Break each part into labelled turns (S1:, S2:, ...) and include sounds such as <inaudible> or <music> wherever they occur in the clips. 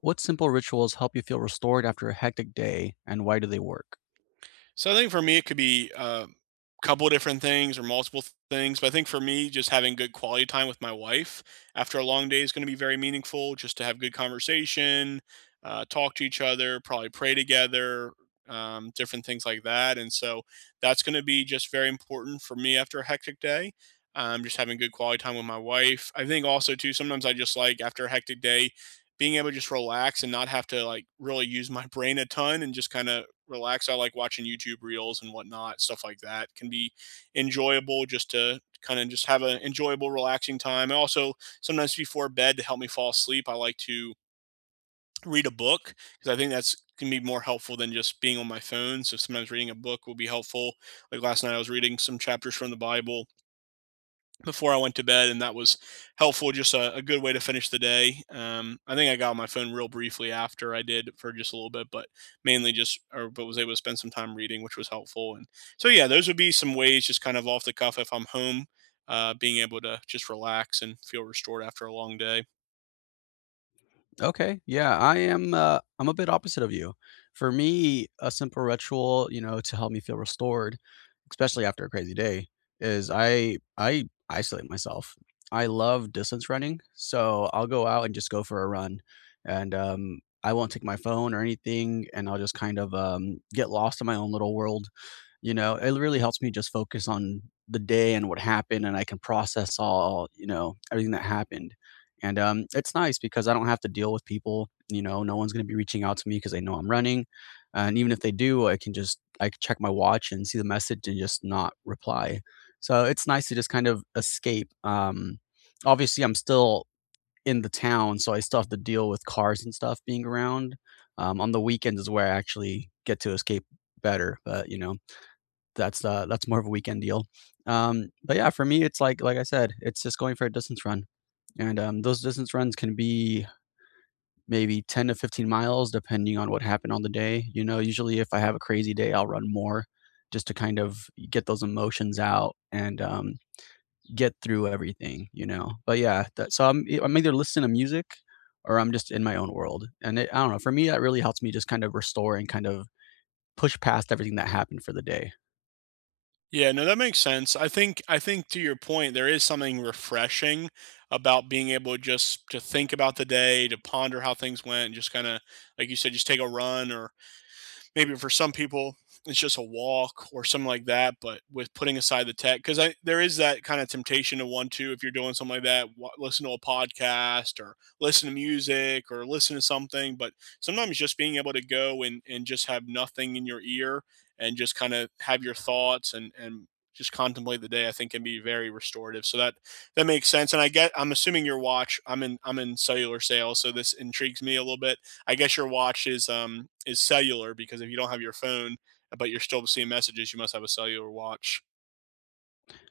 S1: What simple rituals help you feel restored after a hectic day, and why do they work?
S2: So I think for me, it could be a couple of different things or multiple things. But I think for me, just having good quality time with my wife after a long day is going to be very meaningful. Just to have good conversation, talk to each other, probably pray together, different things like that. And so that's going to be just very important for me after a hectic day. Just having good quality time with my wife. I think also too, sometimes I just like, after a hectic day, being able to just relax and not have to like really use my brain a ton and just kind of relax. I like watching YouTube reels and whatnot. Stuff like that can be enjoyable, just to kind of just have an enjoyable, relaxing time. And also sometimes before bed to help me fall asleep, I like to read a book, because I think that's can be more helpful than just being on my phone. So sometimes reading a book will be helpful. Like last night, I was reading some chapters from the Bible before I went to bed, and that was helpful. Just a good way to finish the day. I think I got on my phone real briefly after I did for just a little bit, but mainly just or but was able to spend some time reading, which was helpful. And so yeah, those would be some ways, just kind of off the cuff. If I'm home, being able to just relax and feel restored after a long day.
S1: Okay. Yeah, I am I'm a bit opposite of you. For me, a simple ritual, you know, to help me feel restored, especially after a crazy day, is I isolate myself. I love distance running, so I'll go out and just go for a run, and I won't take my phone or anything, and I'll just kind of get lost in my own little world. You know, it really helps me just focus on the day and what happened, and I can process all, you know, everything that happened. And it's nice because I don't have to deal with people. You know, no one's going to be reaching out to me because they know I'm running. And even if they do, I can just I can check my watch and see the message and just not reply. So it's nice to just kind of escape. Obviously, I'm still in the town, so I still have to deal with cars and stuff being around. On the weekends is where I actually get to escape better. But, you know, that's more of a weekend deal. But yeah, for me, it's like I said, it's just going for a distance run, and, those distance runs can be maybe 10 to 15 miles depending on what happened on the day. You know, usually if I have a crazy day, I'll run more just to kind of get those emotions out and, get through everything, you know? But yeah, that so I'm e, I'm either listening to music or I'm just in my own world, and it I don't know, for me, that really helps me just kind of restore and kind of push past everything that happened for the day.
S2: Yeah, no, that makes sense. I think to your point, there is something refreshing about being able just to think about the day, to ponder how things went, and just kind of like you said, just take a run, or maybe for some people it's just a walk or something like that, but with putting aside the tech. Because I there is that kind of temptation to want to, if you're doing something like that, listen to a podcast or listen to music or listen to something. But sometimes just being able to go and just have nothing in your ear and just kind of have your thoughts and just contemplate the day, I think can be very restorative. So that makes sense. And I get, I'm assuming your watch, I'm in cellular sales, so this intrigues me a little bit. I guess your watch is cellular, because if you don't have your phone, but you're still seeing messages, you must have a cellular watch.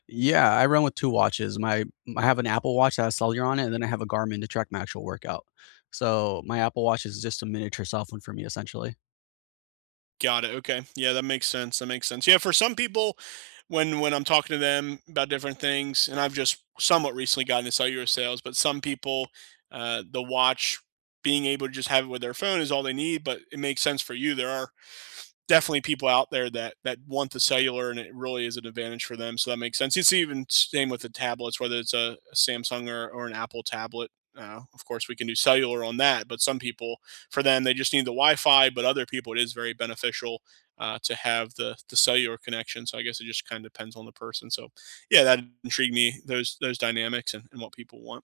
S1: Yeah, I run with two watches. My I have an Apple Watch that has cellular on it, and then I have a Garmin to track my actual workout. So my Apple Watch is just a miniature cell phone for me, essentially.
S2: Got it. Okay. Yeah, that makes sense. That makes sense. Yeah, for some people, when I'm talking to them about different things, and I've just somewhat recently gotten into cellular sales, but some people, the watch being able to just have it with their phone is all they need. But it makes sense for you. There are definitely people out there that want the cellular, and it really is an advantage for them, so that makes sense. It's even same with the tablets, whether it's a Samsung, or an Apple tablet. Of course we can do cellular on that, but some people, for them they just need the Wi-Fi, but other people it is very beneficial, to have the cellular connection. So I guess it just kind of depends on the person. So yeah, that intrigued me, those dynamics, and what people want.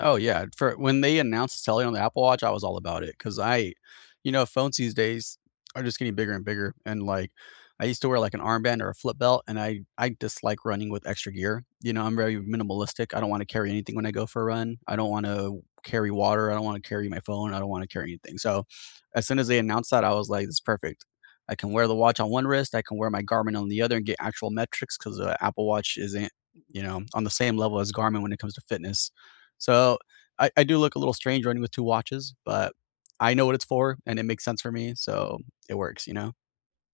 S1: Oh, yeah. For when they announced Telly on the Apple Watch, I was all about it because I you know, phones these days are just getting bigger and bigger, and, like, I used to wear, like, an armband or a flip belt, and I dislike running with extra gear. You know, I'm very minimalistic. I don't wanna carry anything when I go for a run. I don't wanna carry water. I don't wanna carry my phone. I don't wanna carry anything. So, as soon as they announced that, I was like, "It's perfect." I can wear the watch on one wrist, I can wear my Garmin on the other and get actual metrics." Because the Apple Watch isn't, you know, on the same level as Garmin when it comes to fitness. So I do look a little strange running with two watches, but I know what it's for, and it makes sense for me. So it works, you know?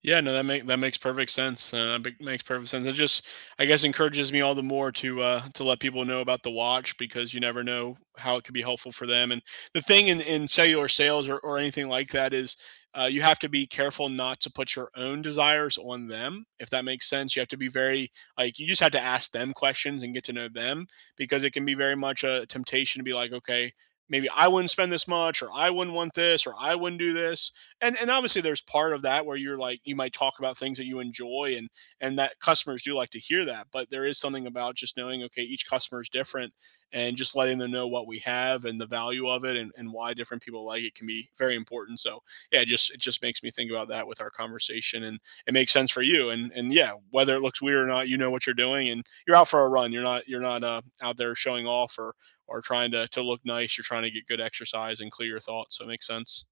S2: Yeah, no, that makes perfect sense. Makes perfect sense. It just, I guess, encourages me all the more to let people know about the watch, because you never know how it could be helpful for them. And the thing in cellular sales, or anything like that is, you have to be careful not to put your own desires on them. If that makes sense, you have to be very, like, you just have to ask them questions and get to know them, because it can be very much a temptation to be like, okay, maybe I wouldn't spend this much, or I wouldn't want this, or I wouldn't do this. And obviously there's part of that where you're like, you might talk about things that you enjoy, and that customers do like to hear that. But there is something about just knowing, okay, each customer is different, and just letting them know what we have and the value of it, and why different people like it, can be very important. So yeah, it just makes me think about that with our conversation. And it makes sense for you. And yeah, whether it looks weird or not, you know what you're doing, and you're out for a run. You're not out there showing off, or trying to look nice. You're trying to get good exercise and clear your thoughts, so it makes sense.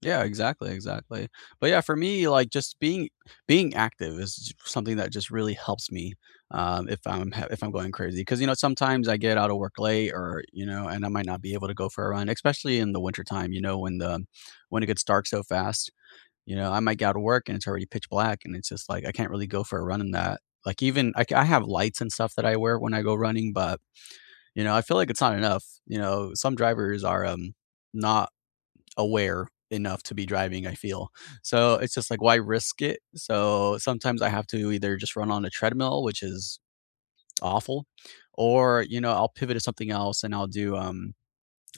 S1: Yeah, exactly, exactly. But yeah, for me, like just being active is something that just really helps me if I'm going crazy. Because, you know, sometimes I get out of work late, or, you know, and I might not be able to go for a run, especially in the wintertime. You know, when the when it gets dark so fast. You know, I might get out of work and it's already pitch black, and it's just like I can't really go for a run in that. Like even I have lights and stuff that I wear when I go running, but, you know, I feel like it's not enough. You know, some drivers are not aware enough to be driving, I feel. So it's just like, why risk it? So sometimes I have to either just run on a treadmill, which is awful, or, you know, I'll pivot to something else and I'll do um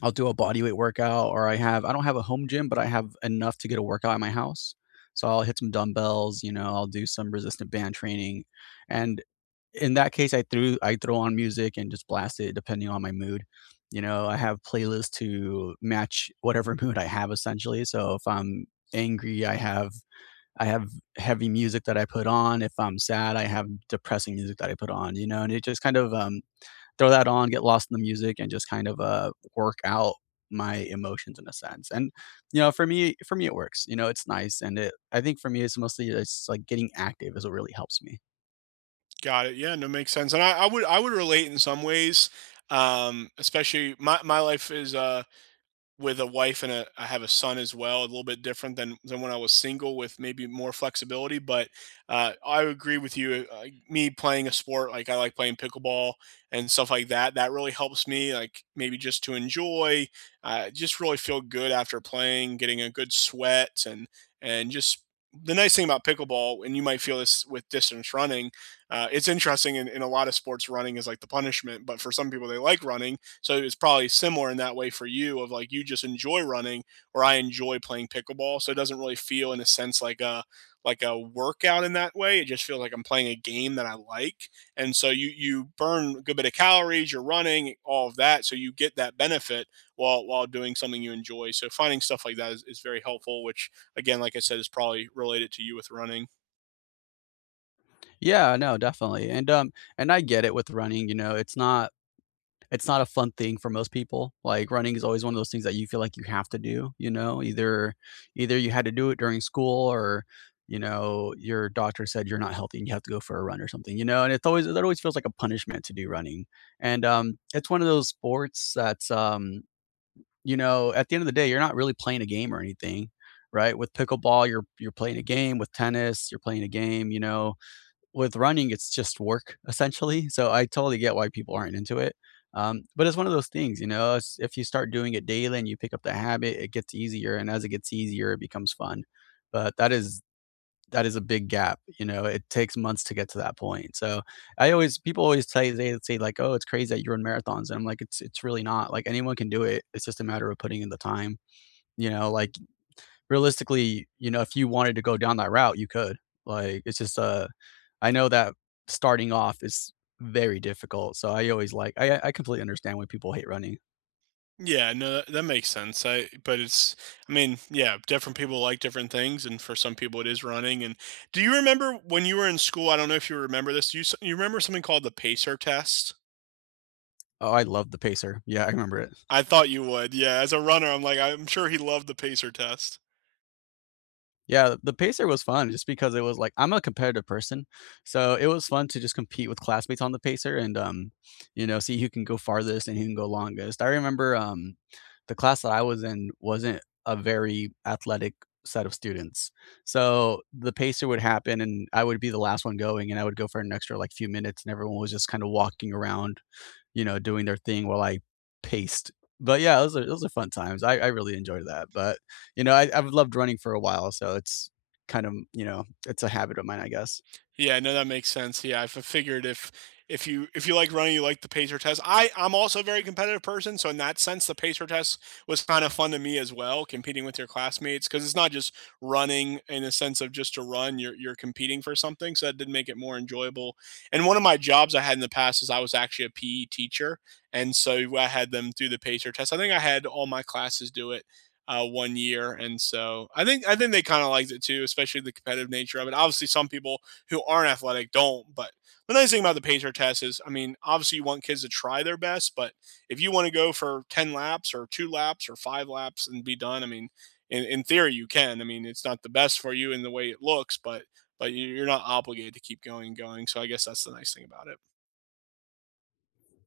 S1: I'll do a bodyweight workout. Or I have I don't have a home gym, but I have enough to get a workout at my house. So I'll hit some dumbbells, you know, I'll do some resistant band training. And in that case, I throw on music and just blast it depending on my mood. You know, I have playlists to match whatever <laughs> mood I have essentially. So if I'm angry, I have heavy music that I put on. If I'm sad, I have depressing music that I put on, you know, and it just kind of throw that on, get lost in the music, and just kind of work out my emotions in a sense. And, you know, for me, it works. You know, it's nice, and it. I think for me, it's mostly it's like getting active is what really helps me.
S2: Got it. Yeah, no, makes sense. And I would relate in some ways. Especially, my life is with a wife and a, I have a son as well. A little bit different than when I was single, with maybe more flexibility. But I agree with you. Me playing a sport, like I like playing pickleball and stuff like that, that really helps me. Like, maybe just to enjoy, just really feel good after playing, getting a good sweat, and just the nice thing about pickleball, and you might feel this with distance running, it's interesting. In a lot of sports, running is like the punishment, but for some people, they like running. So it's probably similar in that way for you, of, like, you just enjoy running, or I enjoy playing pickleball. So it doesn't really feel in a sense like a workout in that way. It just feels like I'm playing a game that I like. And so you burn a good bit of calories, you're running, all of that. So you get that benefit while doing something you enjoy. So finding stuff like that is very helpful, which, again, like I said, is probably related to you with running.
S1: Yeah, no, definitely, and I get it with running. You know, it's not a fun thing for most people. Like, running is always one of those things that you feel like you have to do, you know, either you had to do it during school, or, you know, your doctor said you're not healthy and you have to go for a run or something, you know, and it's always feels like a punishment to do running. And it's one of those sports that's you know, at the end of the day, you're not really playing a game or anything, right? With pickleball, you're playing a game; with tennis, you're playing a game, you know; with running, it's just work essentially. So I totally get why people aren't into it. But it's one of those things, you know, it's, if you start doing it daily and you pick up the habit, it gets easier. And as it gets easier, it becomes fun. But that is a big gap. You know, it takes months to get to that point. So I always people always say, they say like, oh, it's crazy that you run marathons. And I'm like, it's really not. Like, anyone can do it. It's just a matter of putting in the time. You know, like, realistically, you know, if you wanted to go down that route, you could. Like, it's just, I know that starting off is very difficult. So I always like, I completely understand why people hate running.
S2: Yeah, no, that makes sense. I, but it's, I mean, yeah, different people like different things, and for some people it is running. And do you remember when you were in school? I don't know if you remember this. You remember something called the pacer test?
S1: Oh, I love the pacer. Yeah, I remember it.
S2: I thought you would. Yeah, as a runner, I'm like, I'm sure he loved the pacer test.
S1: Yeah, the pacer was fun just because it was like, I'm a competitive person, so it was fun to just compete with classmates on the pacer and, you know, see who can go farthest and who can go longest. I remember, the class that I was in wasn't a very athletic set of students, so the pacer would happen, and I would be the last one going, and I would go for an extra, like, few minutes, and everyone was just kinda walking around, you know, doing their thing while I paced. But yeah, those are fun times. I really enjoyed that, but, you know, I I've loved running for a while, so it's kind of, you know, it's a habit of mine, I guess.
S2: Yeah, no, that makes sense. Yeah, figured if if you like running, you like the pacer test. I'm also a very competitive person, so in that sense, the pacer test was kind of fun to me as well, competing with your classmates, because it's not just running in the sense of just to run. You're competing for something, so that did make it more enjoyable. And one of my jobs I had in the past is I was actually a PE teacher, and so I had them do the pacer test. I had all my classes do it. One year. And so I think they kind of liked it too, especially the competitive nature of it. Obviously, some people who aren't athletic don't. But the nice thing about the pacer test is, I mean, obviously you want kids to try their best, but if you want to go for 10 laps or two laps or five laps and be done, I mean, in theory you can. I mean, it's not the best for you in the way it looks, but you're not obligated to keep going and going. So I guess that's the nice thing about it.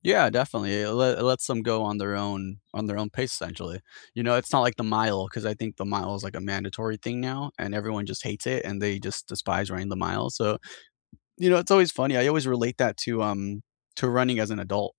S1: Yeah, definitely. It let it lets them go on their own, on their own pace, essentially. You know, it's not like the mile, because I think the mile is like a mandatory thing now, and everyone just hates it, and they just despise running the mile, so, you know, it's always funny. I always relate that to running as an adult.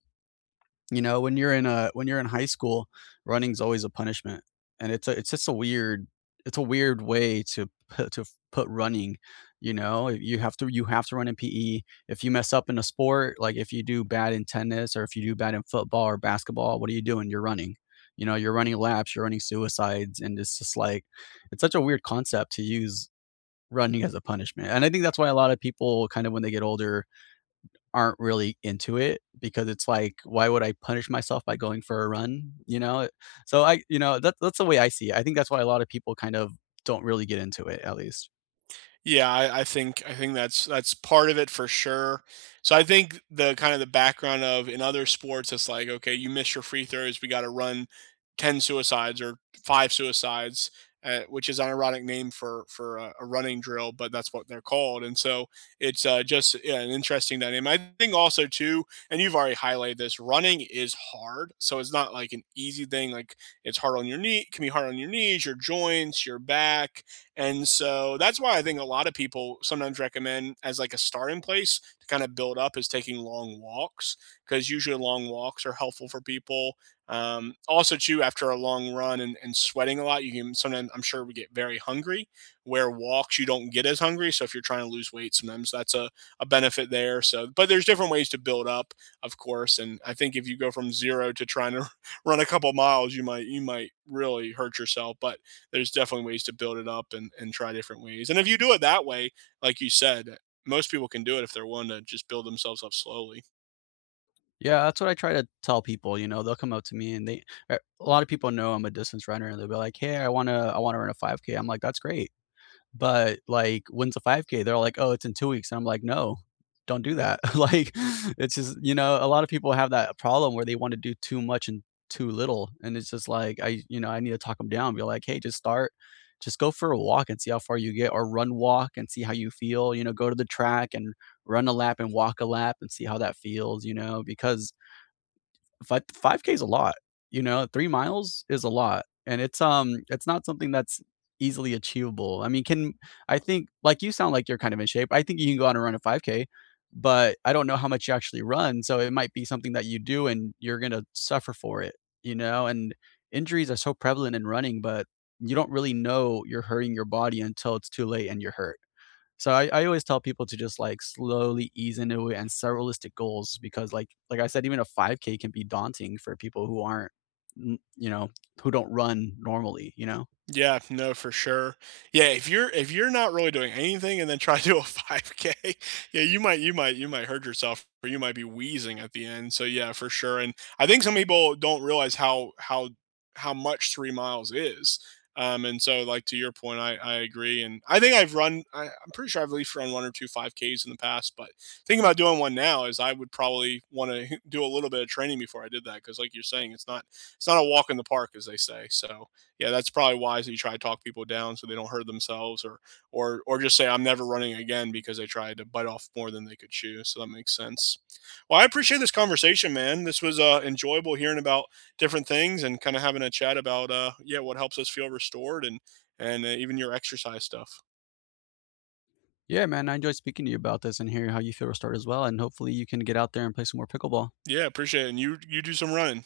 S1: You know, when you're in a when you're in high school, running's always a punishment, and it's just a weird, it's a weird way to put running, you know? You have to run in PE. If you mess up in a sport, like, if you do bad in tennis, or if you do bad in football or basketball, what are you doing? You're running. You know, you're running laps, you're running suicides, and it's just like, it's such a weird concept to use running as a punishment, and I think that's why a lot of people kind of, when they get older, aren't really into it, because it's like, why would I punish myself by going for a run, you know? So I you know, that's the way I see it. I think that's why a lot of people kind of don't really get into it, at least.
S2: Yeah, I think that's part of it for sure. So I think the kind of the background of in other sports, it's like, okay, you miss your free throws, we got to run ten suicides or five suicides, which is an ironic name for a running drill, but that's what they're called. And so it's just, yeah, an interesting dynamic. I think also too, and you've already highlighted this, running is hard. So it's not like an easy thing. Like, it's hard on your knee, can be hard on your knees, your joints, your back. And so that's why I think a lot of people sometimes recommend, as like a starting place to kind of build up, is taking long walks, because usually long walks are helpful for people. Also, too, after a long run, and sweating a lot, you can, sometimes I'm sure, we get very hungry. Where walks, you don't get as hungry. So if you're trying to lose weight, sometimes that's a benefit there. So, but there's different ways to build up, of course. And I think if you go from zero to trying to <laughs> run a couple miles, you might really hurt yourself. But there's definitely ways to build it up, and try different ways. And if you do it that way, like you said, most people can do it if they're willing to just build themselves up slowly.
S1: Yeah, that's what I try to tell people, you know, they'll come up to me and they a lot of people know I'm a distance runner, and they'll be like, "Hey, I wanna run a 5K." I'm like, "That's great. But, like, when's the 5K?" They're like, "Oh, it's in two weeks." And I'm like, "No, don't do that." <laughs> Like, it's just, you know, a lot of people have that problem where they wanna do too much and too little, and it's just like, I you know, I need to talk them down, be like, "Hey, just start. Just go for a walk and see how far you get, or run walk and see how you feel," you know, "Go to the track and run a lap and walk a lap and see how that feels," you know, because Fi 5K is a lot, you know, 3 miles is a lot, and it's not something that's easily achievable. I mean, can I think, like, you sound like you're kind of in shape. I think you can go out and run a 5K, but I don't know how much you actually run, so it might be something that you do and you're gonna suffer for it, you know, and injuries are so prevalent in running, but you don't really know you're hurting your body until it's too late and you're hurt. So I always tell people to just like slowly ease into it and set realistic goals, because like I said, even a 5K can be daunting for people who aren't you know, who don't run normally, you know.
S2: Yeah, no, for sure. Yeah, if you're not really doing anything and then try to do a 5K, <laughs> yeah, you might you might hurt yourself, or you might be wheezing at the end. So yeah, for sure. And I think some people don't realize how much 3 miles is. And so, like, to your point, I agree. And I've run, I'm pretty sure I've at least run one or two 5Ks in the past. But thinking about doing one now is, I would probably want to <laughs> do a little bit of training before I did that, because like you're saying, it's not a walk in the park, as they say. So yeah, that's probably wise that you try to talk people down, so they don't hurt themselves, or or just say I'm never running again because they tried to bite off more than they could chew. So that makes sense. Well, I appreciate this conversation, man. This was enjoyable, hearing about different things and kind of having a chat about, yeah, what helps us feel restored, and even your exercise stuff.
S1: Yeah, man, I enjoyed speaking to you about this and hearing how you feel to start as well. And hopefully you can get out there and play some more pickleball.
S2: Yeah, appreciate it. And you do some running.